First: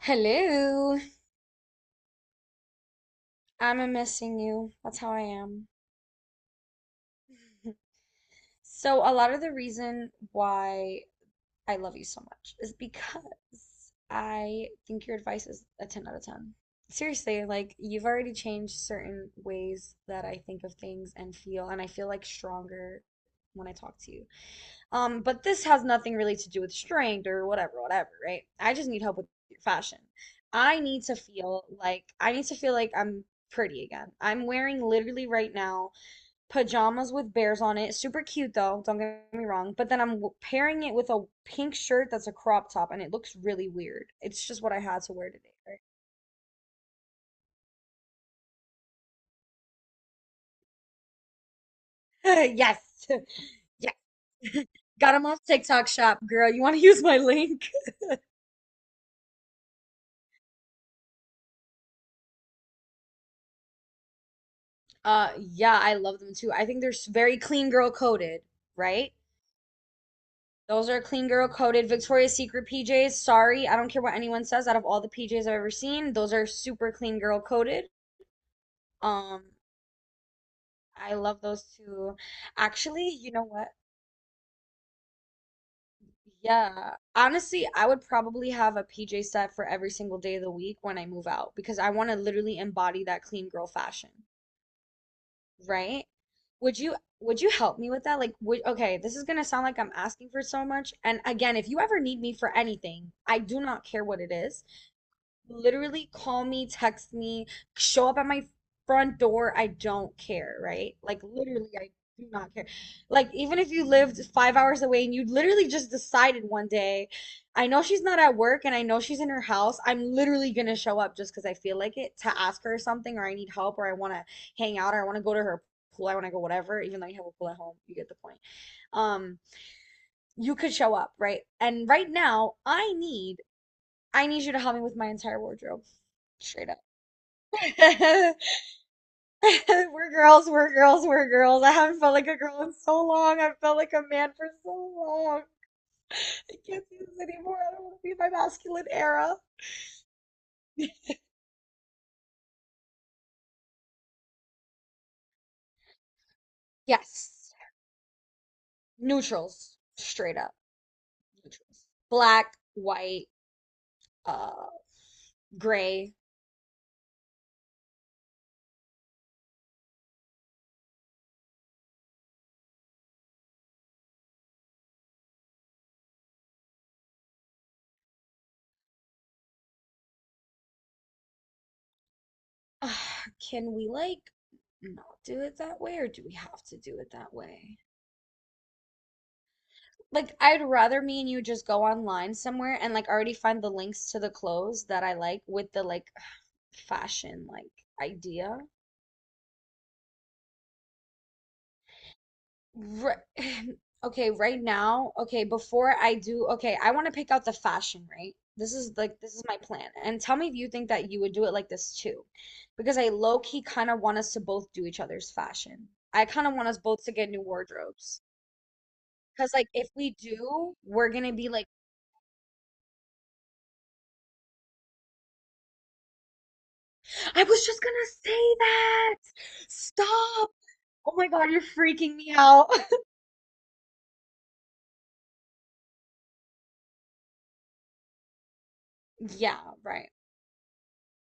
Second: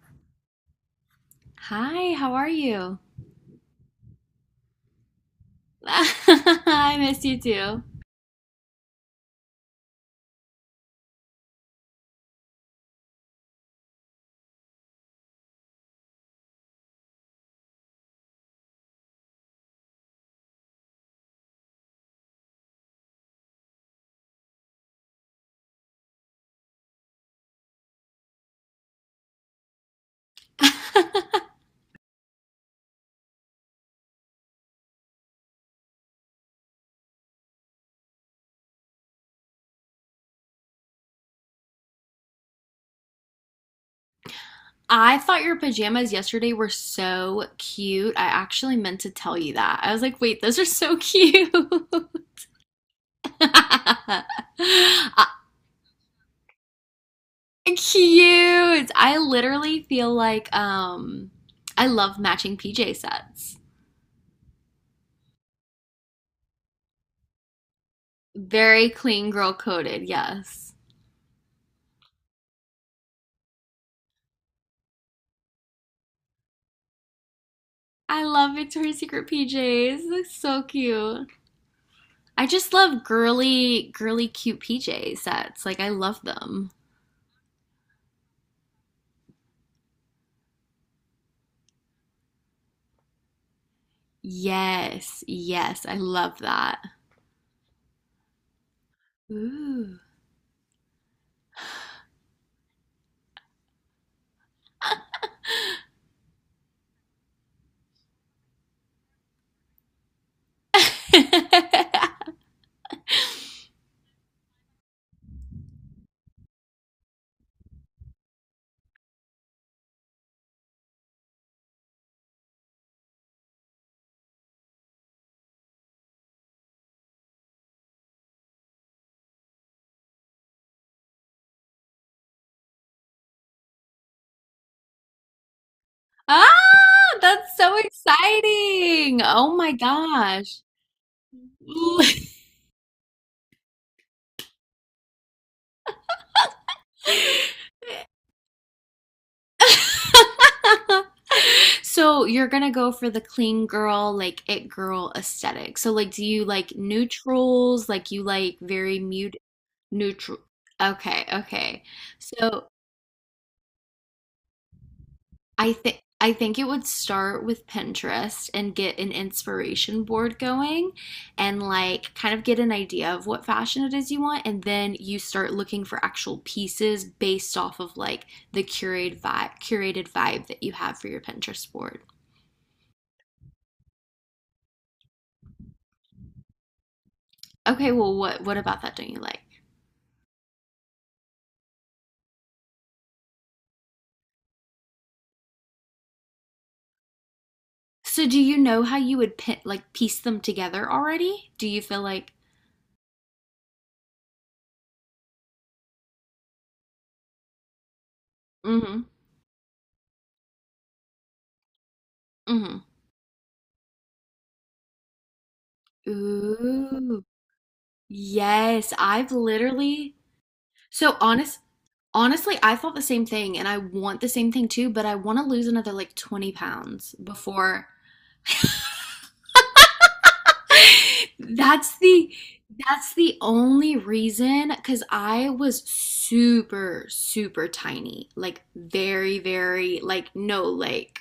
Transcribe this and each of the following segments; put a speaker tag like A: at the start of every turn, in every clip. A: Hello.
B: Hi, how are you?
A: I'm missing you. That's how I am.
B: I miss you too.
A: So a lot of the reason why I love you so much is because I think your advice is a 10 out of 10. Seriously, like you've already changed certain ways that I think of things and feel, and I feel like stronger when I talk to you. But this has nothing really to do with strength or whatever, whatever, right? I just need help with fashion. I need to feel like I need to feel like I'm pretty again. I'm wearing literally right now pajamas with bears on it. Super cute though, don't get me wrong, but then I'm pairing it with a pink shirt that's a crop top and it looks really weird. It's just what I had to
B: I
A: wear
B: thought your
A: today,
B: pajamas yesterday were so cute. I actually meant to tell you that. I was like, wait, those are so cute.
A: right? Yes. Yes. Got them
B: Uh,
A: off TikTok shop, girl. You want to use my link?
B: cute. I literally feel like I love matching PJ sets.
A: Yeah, I love them too. I think they're very clean girl coded,
B: Very
A: right?
B: clean girl coded, yes.
A: Those are clean girl coded. Victoria's Secret PJs, sorry, I don't care what anyone says. Out of all the PJs I've ever seen, those are super clean girl coded.
B: I love Victoria's Secret
A: Um,
B: PJs. They're so
A: I
B: cute.
A: love those too.
B: I just love
A: Actually, you know what?
B: girly, girly, cute PJ sets. Like, I love them.
A: Yeah, honestly, I would probably have a PJ set for every single day of the week when I move out because I want to literally embody that clean girl fashion.
B: Yes, yes, I
A: Right?
B: love that.
A: Would you help me with that? Like, would okay, this is gonna sound like I'm
B: Ooh.
A: asking for so much. And again, if you ever need me for anything, I do not care what it is, literally call me, text me, show up at my front door. I don't care, right? Like literally, I do not care. Like even if you lived 5 hours away and you literally just decided one day, I know she's not at work and I know she's in her house. I'm literally gonna show up just because I feel like it to ask her something or I need help or I want to hang out or I want to go to her pool. I want to go whatever. Even though you have a pool at home, you get the point. Um, you could show up, right? And right now, I need you to help me with my entire wardrobe. Straight up.
B: Ah, that's so exciting. Oh my
A: We're girls,
B: gosh.
A: we're girls, we're girls. I haven't
B: Ooh.
A: felt like a girl in so long. I've felt like a man for so long. I can't do this anymore. I don't want to be in my masculine era.
B: So you're gonna go for the clean girl, like it girl aesthetic. So like, do you like
A: Yes.
B: neutrals? Like you like very mute
A: Neutrals. Straight
B: neutral?
A: up.
B: Okay, okay.
A: Neutrals. Black,
B: So
A: white, uh,
B: I think
A: gray.
B: I think it would start with Pinterest and get an inspiration board going, and like kind of get an idea of what fashion it is you want, and then you start looking for actual pieces based off of like the curated vibe that you have for your Pinterest board.
A: Ugh, can we like not do it that way, or do we have to do it that way?
B: Okay, well what about that don't you like?
A: Like, I'd rather me and you just go online somewhere and like already find the links to the clothes that I like with the like fashion like
B: So do
A: idea.
B: you know how you would pin, like piece them together already? Do you feel like.
A: Right. Okay, right now, okay, before I do, okay, I want to pick out the fashion, right? This is
B: Mm-hmm,
A: like this is my plan. And tell me if you think that you would do it like this too.
B: mm-hmm.
A: Because I low key kind of want us to both do each other's fashion. I kind of want us both to
B: Ooh.
A: get new wardrobes.
B: Yes, I've
A: Because like if we
B: literally,
A: do, we're
B: so
A: gonna be
B: honest
A: like
B: honestly, I thought the same thing, and I want the same thing too, but I want to lose another like 20 pounds
A: I was just
B: before.
A: gonna say that. Stop. Oh my God, you're
B: That's
A: freaking
B: the
A: me out.
B: that's the only reason, because I was super, super tiny. Like very,
A: Yeah,
B: very,
A: right.
B: like no, like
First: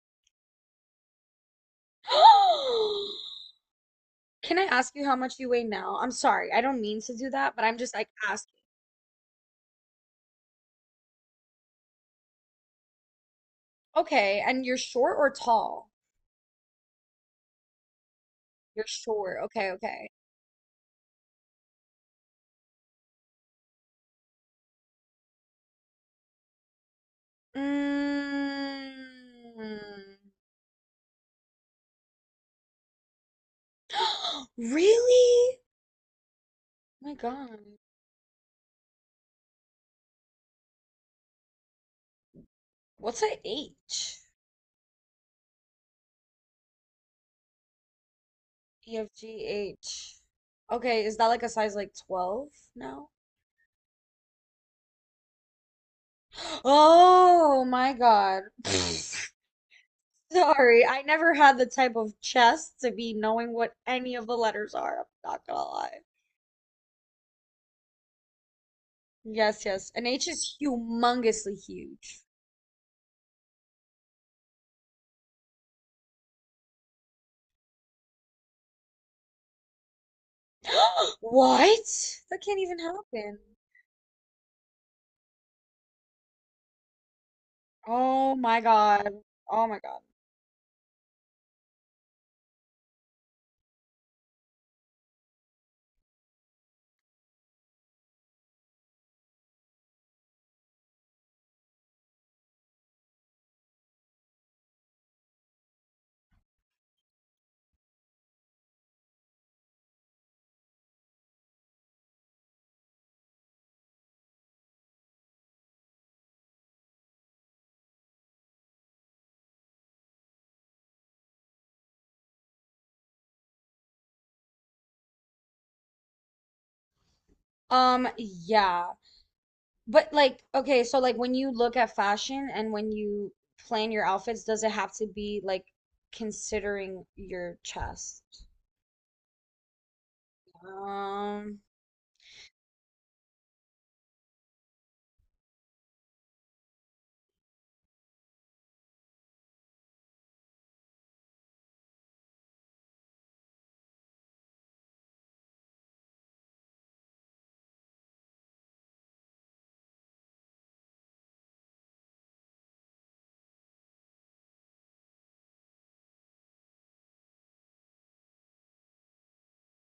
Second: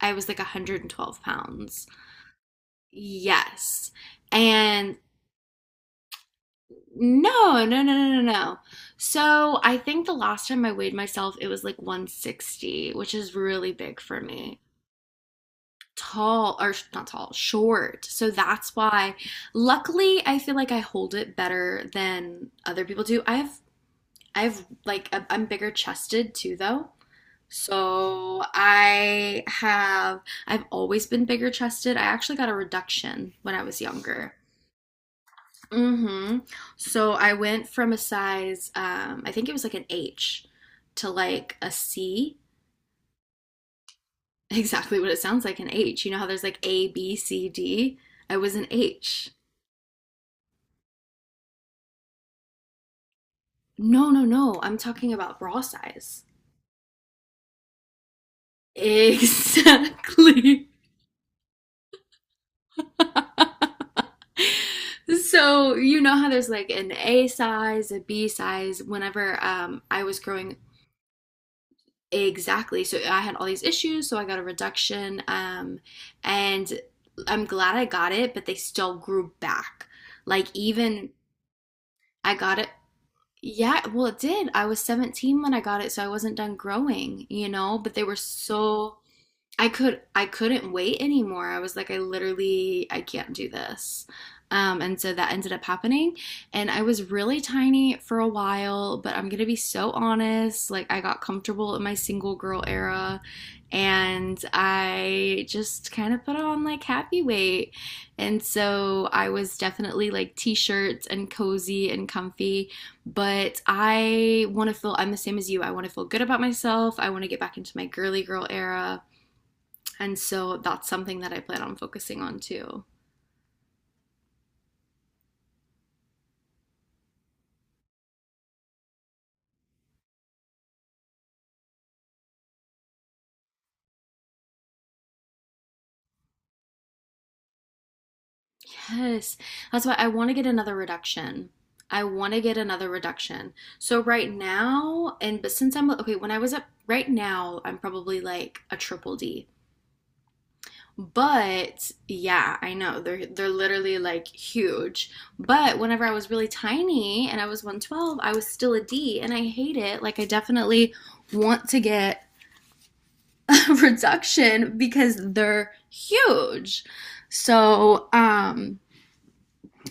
B: I was like 112 pounds. Yes.
A: Can I ask
B: And
A: you how much you weigh now? I'm sorry, I don't mean to do that, but
B: no,
A: I'm
B: no, no,
A: just like
B: no, no,
A: asking.
B: no. So I think the last time I weighed myself, it was like 160, which is really big for
A: Okay,
B: me.
A: and you're short or tall?
B: Tall or not tall, short. So that's
A: You're
B: why
A: short. Okay, okay.
B: luckily I feel like I hold it better than other people do. I have like I am bigger chested too though. So I
A: Mm.
B: have I've always been bigger chested. I actually got a reduction when I was younger.
A: Really?
B: Mm-hmm. So
A: My
B: I
A: God.
B: went from a size, I think it was like an H to like a C.
A: What's a H?
B: Exactly what it sounds like. An H. You know how there's like A, B, C, D? I was an
A: E F
B: H.
A: G H. Okay, is that like a size like 12 now?
B: No, no, no. I'm talking about bra size.
A: Oh my God.
B: Exactly.
A: Sorry, I never had the type of chest to be knowing what any of the letters are. I'm not gonna
B: So you
A: lie.
B: know how there's like an A size, a B size. Whenever
A: Yes, yes.
B: I
A: An
B: was
A: H
B: growing,
A: is humongously huge.
B: exactly. So I had all these issues. So I got a reduction, and I'm glad I got it. But they still grew back. Like, even
A: What?
B: I
A: That
B: got
A: can't
B: it.
A: even happen.
B: Yeah, well, it did. I was 17 when I got it, so I wasn't done growing. But they were
A: Oh my
B: so
A: God. Oh
B: I
A: my God.
B: could I couldn't wait anymore. I was like, I literally, I can't do this. And so that ended up happening. And I was really tiny for a while, but I'm gonna be so honest. Like, I got comfortable in my single girl era, and I just kind of put on like happy weight. And so I was definitely like t shirts and cozy and comfy. But, I'm the same as you. I wanna feel good about myself. I wanna get back into my girly girl era. And so that's something that I plan on focusing on too.
A: Yeah. But like, okay, so like when you look at fashion and when you plan your outfits, does it have to be like considering your chest?
B: Yes. That's why I want to get another reduction.
A: Um,
B: I want to get another reduction. So right now, and but since I'm okay, when I was up right now, I'm probably like a triple D. But yeah, I know they're literally like huge. But whenever I was really tiny and I was 112, I was still a D and I hate it. Like, I definitely want to get reduction because they're huge. So,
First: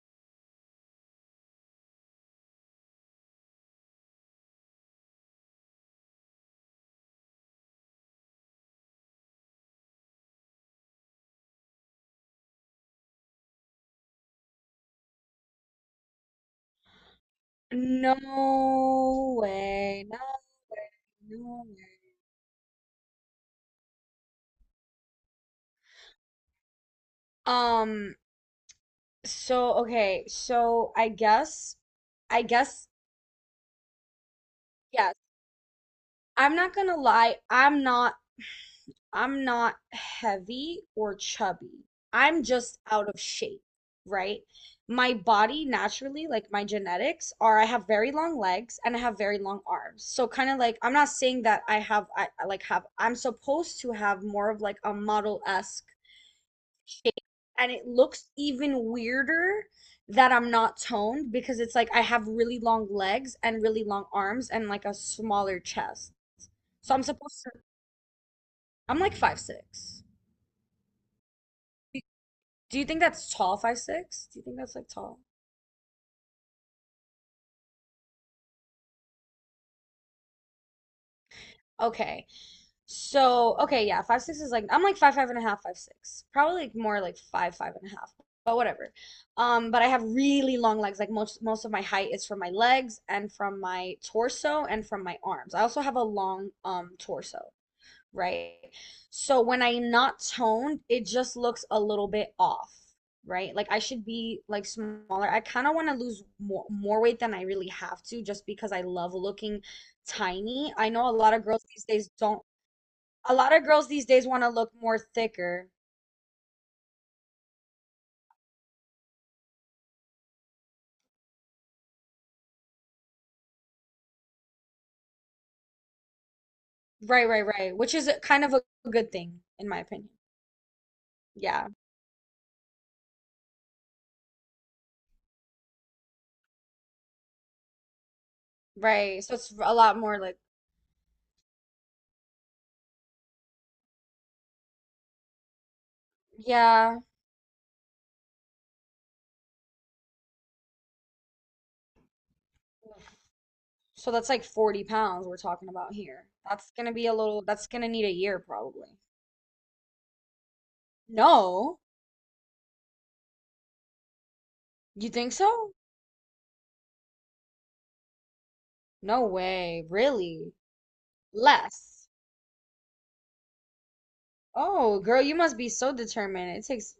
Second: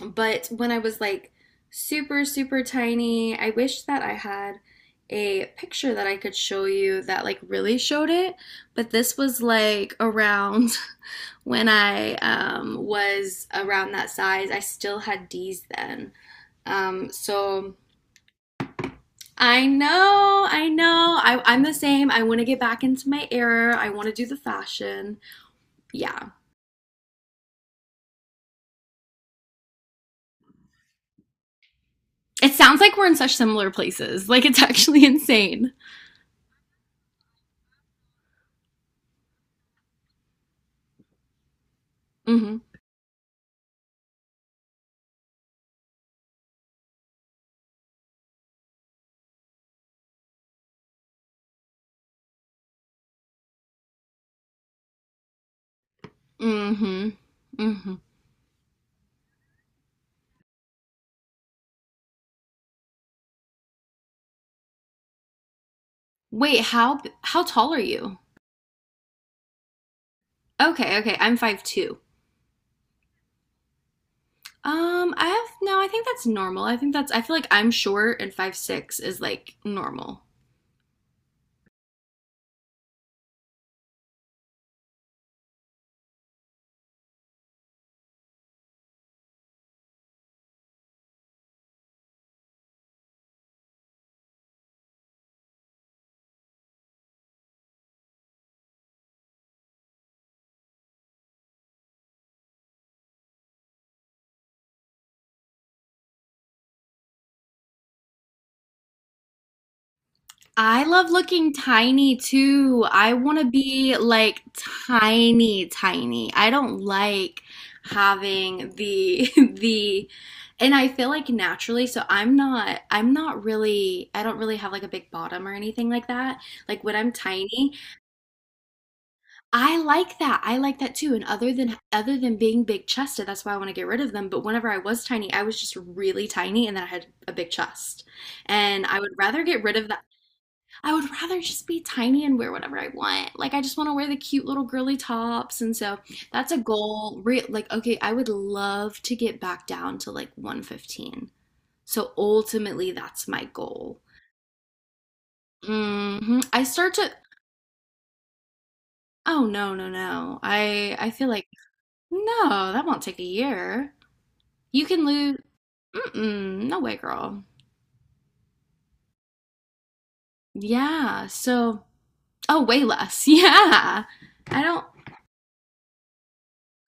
B: but when I was like super, super tiny, I wish that I had a picture that I could show you that like really showed it. But this was like around when I was around that size. I still had D's then. So
A: No
B: I
A: way. No
B: know, I
A: way.
B: know. I'm
A: No
B: the
A: way.
B: same. I want to get back into my era. I want to do the fashion. Yeah.
A: Um, so okay, so I guess I
B: It sounds
A: guess
B: like we're in such similar places. Like, it's actually
A: yes.
B: insane.
A: I'm not gonna lie, I'm not heavy or chubby. I'm
B: Mm-hmm.
A: just out of shape, right? My body naturally, like my genetics are I have very long legs and I have very long arms. So kind of like I'm not saying that I have I, like have I'm supposed to have more of like a model-esque
B: Mm-hmm.
A: shape and it
B: Mm-hmm.
A: looks even weirder that I'm not toned because it's like I have really long legs and really long arms and like a smaller chest.
B: Wait,
A: So
B: how
A: I'm
B: how
A: supposed to,
B: tall are you?
A: I'm like 5'6".
B: Okay, okay. I'm 5'2".
A: Do you think that's tall, 5'6"? Do you think that's like tall?
B: I have no. I think that's normal. I think that's. I feel like I'm short, and 5'6" is like normal.
A: Okay. So okay, yeah, 5'6" is like I'm like five five and a half, 5'6", probably like more like five five and a half, but whatever. But I have really long legs. Like most of my height is from my legs and from my torso and from my arms. I also have a long torso, right? So when I'm not toned, it just looks a little bit off, right? Like I should be like smaller. I kind of want to lose more weight than I really have to, just because I love looking tiny.
B: I
A: I know
B: love
A: a lot of
B: looking
A: girls these days
B: tiny
A: don't
B: too. I
A: a
B: want to
A: lot of girls
B: be
A: these days
B: like
A: want to look more
B: tiny,
A: thicker.
B: tiny. I don't like having the the. And I feel like naturally, so I'm not really, I don't really have like a big bottom or anything like that. Like, when I'm
A: Right, right,
B: tiny,
A: right. Which is kind of a good thing, in
B: I
A: my opinion.
B: like that. I like that too. And other
A: Yeah,
B: than other than being big chested, that's why I want to get rid of them. But whenever I was tiny, I was just really tiny and then I had a big chest. And I would
A: right. So
B: rather
A: it's
B: get
A: a
B: rid of
A: lot
B: that.
A: more like,
B: I would rather just be tiny and wear whatever I want. Like, I just want to wear the cute little girly tops, and so that's a
A: yeah.
B: goal. Like, okay, I would love to get back down to like 115. So ultimately, that's my goal.
A: So that's like 40 pounds we're talking about here.
B: Hmm. I start to.
A: That's gonna need a year probably.
B: Oh, no, no, no. I feel like,
A: No,
B: no, that won't take a year. You can
A: you think
B: lose.
A: so?
B: Mm-mm, no way, girl.
A: No way, really?
B: Yeah. So,
A: Less.
B: oh, way less. Yeah. I don't.
A: Oh, girl, you must be so determined. It takes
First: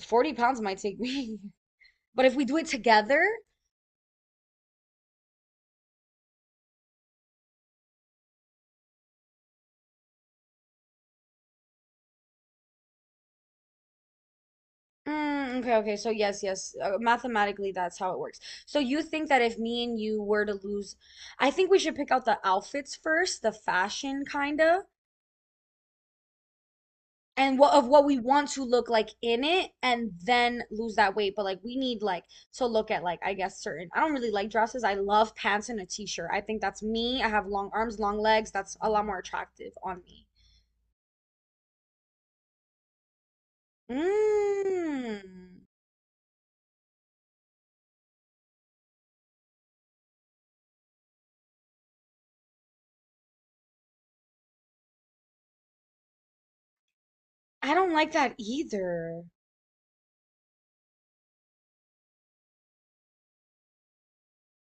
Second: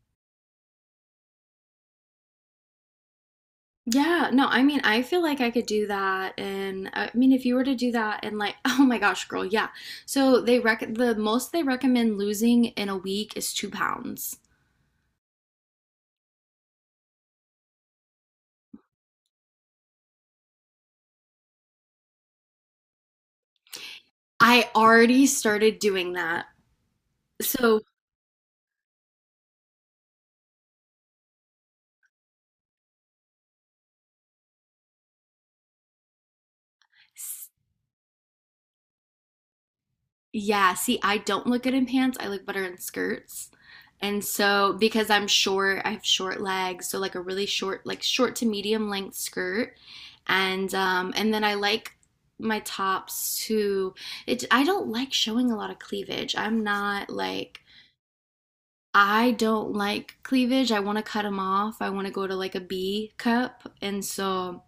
A: 40 pounds might take me. But if we do it together,
B: Yeah, no, I mean, I feel like I could do that, and I mean, if you were to do that, and like, oh my gosh, girl, yeah. So they rec the most they recommend losing in a week is 2 pounds.
A: Mm, okay, okay. So yes, yes. Mathematically, that's how it works. So you think that if me and you were to lose, I think we should pick out the outfits first, the fashion kind
B: I
A: of,
B: already started doing that.
A: and what
B: So,
A: of what we want to look like in it, and then lose that weight. But like we need like to look at like I guess certain. I don't really like dresses. I love pants and a t-shirt. I think that's me. I have long arms, long legs. That's a lot more attractive on me.
B: yeah, see, I don't look good in pants. I look better in skirts. And so, because I'm
A: Mm,
B: short, I have short legs, so like a really short, like short to medium length skirt. And then I like my tops to, it, I don't like showing a lot of cleavage. I'm not like,
A: I don't like that either.
B: I don't like cleavage. I want to cut them off. I want to go to like a B cup. And so,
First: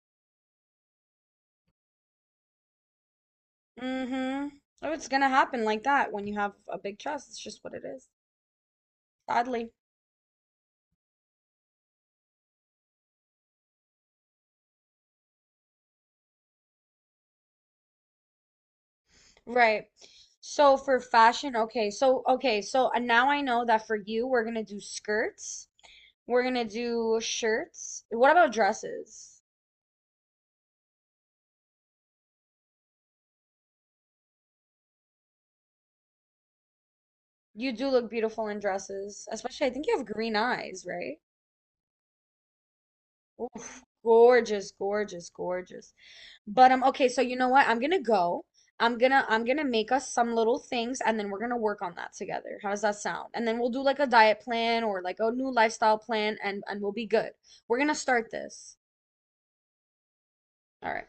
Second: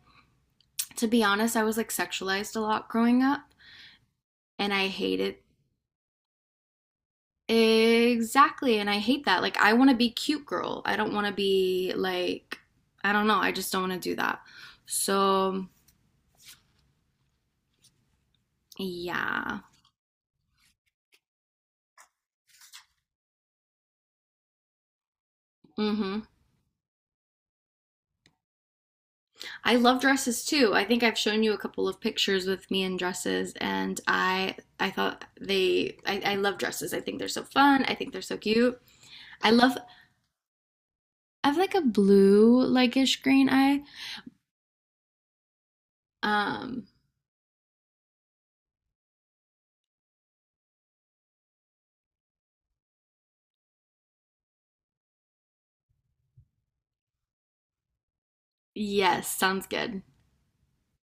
B: to be honest, I was like sexualized a lot growing up,
A: Mm-hmm.
B: and I
A: Oh, it's gonna
B: hated.
A: happen like that when you have a big chest. It's just what it is,
B: Exactly, and I hate that. Like,
A: sadly.
B: I want to be cute girl. I don't want to be like, I don't know. I just don't want to do that. So, yeah.
A: Right. So for fashion, okay. So okay, so now I know that for you, we're gonna do skirts.
B: Mm-hmm.
A: We're gonna do shirts. What about dresses?
B: I love dresses too. I think I've shown you a couple of pictures with me in dresses, and I thought they, I love dresses. I think they're so
A: You
B: fun.
A: do
B: I
A: look
B: think they're so
A: beautiful in
B: cute.
A: dresses,
B: I
A: especially I
B: love.
A: think you have green eyes, right?
B: I have like a blue like-ish green
A: Oh,
B: eye.
A: gorgeous, gorgeous, gorgeous. But
B: Um,
A: okay, so you know what? I'm gonna go. I'm gonna make us some little things and then we're gonna work on that together. How does that sound? And then we'll do like a diet plan or like a new lifestyle plan and we'll be good. We're gonna start this.
B: yes, sounds good.
A: All right.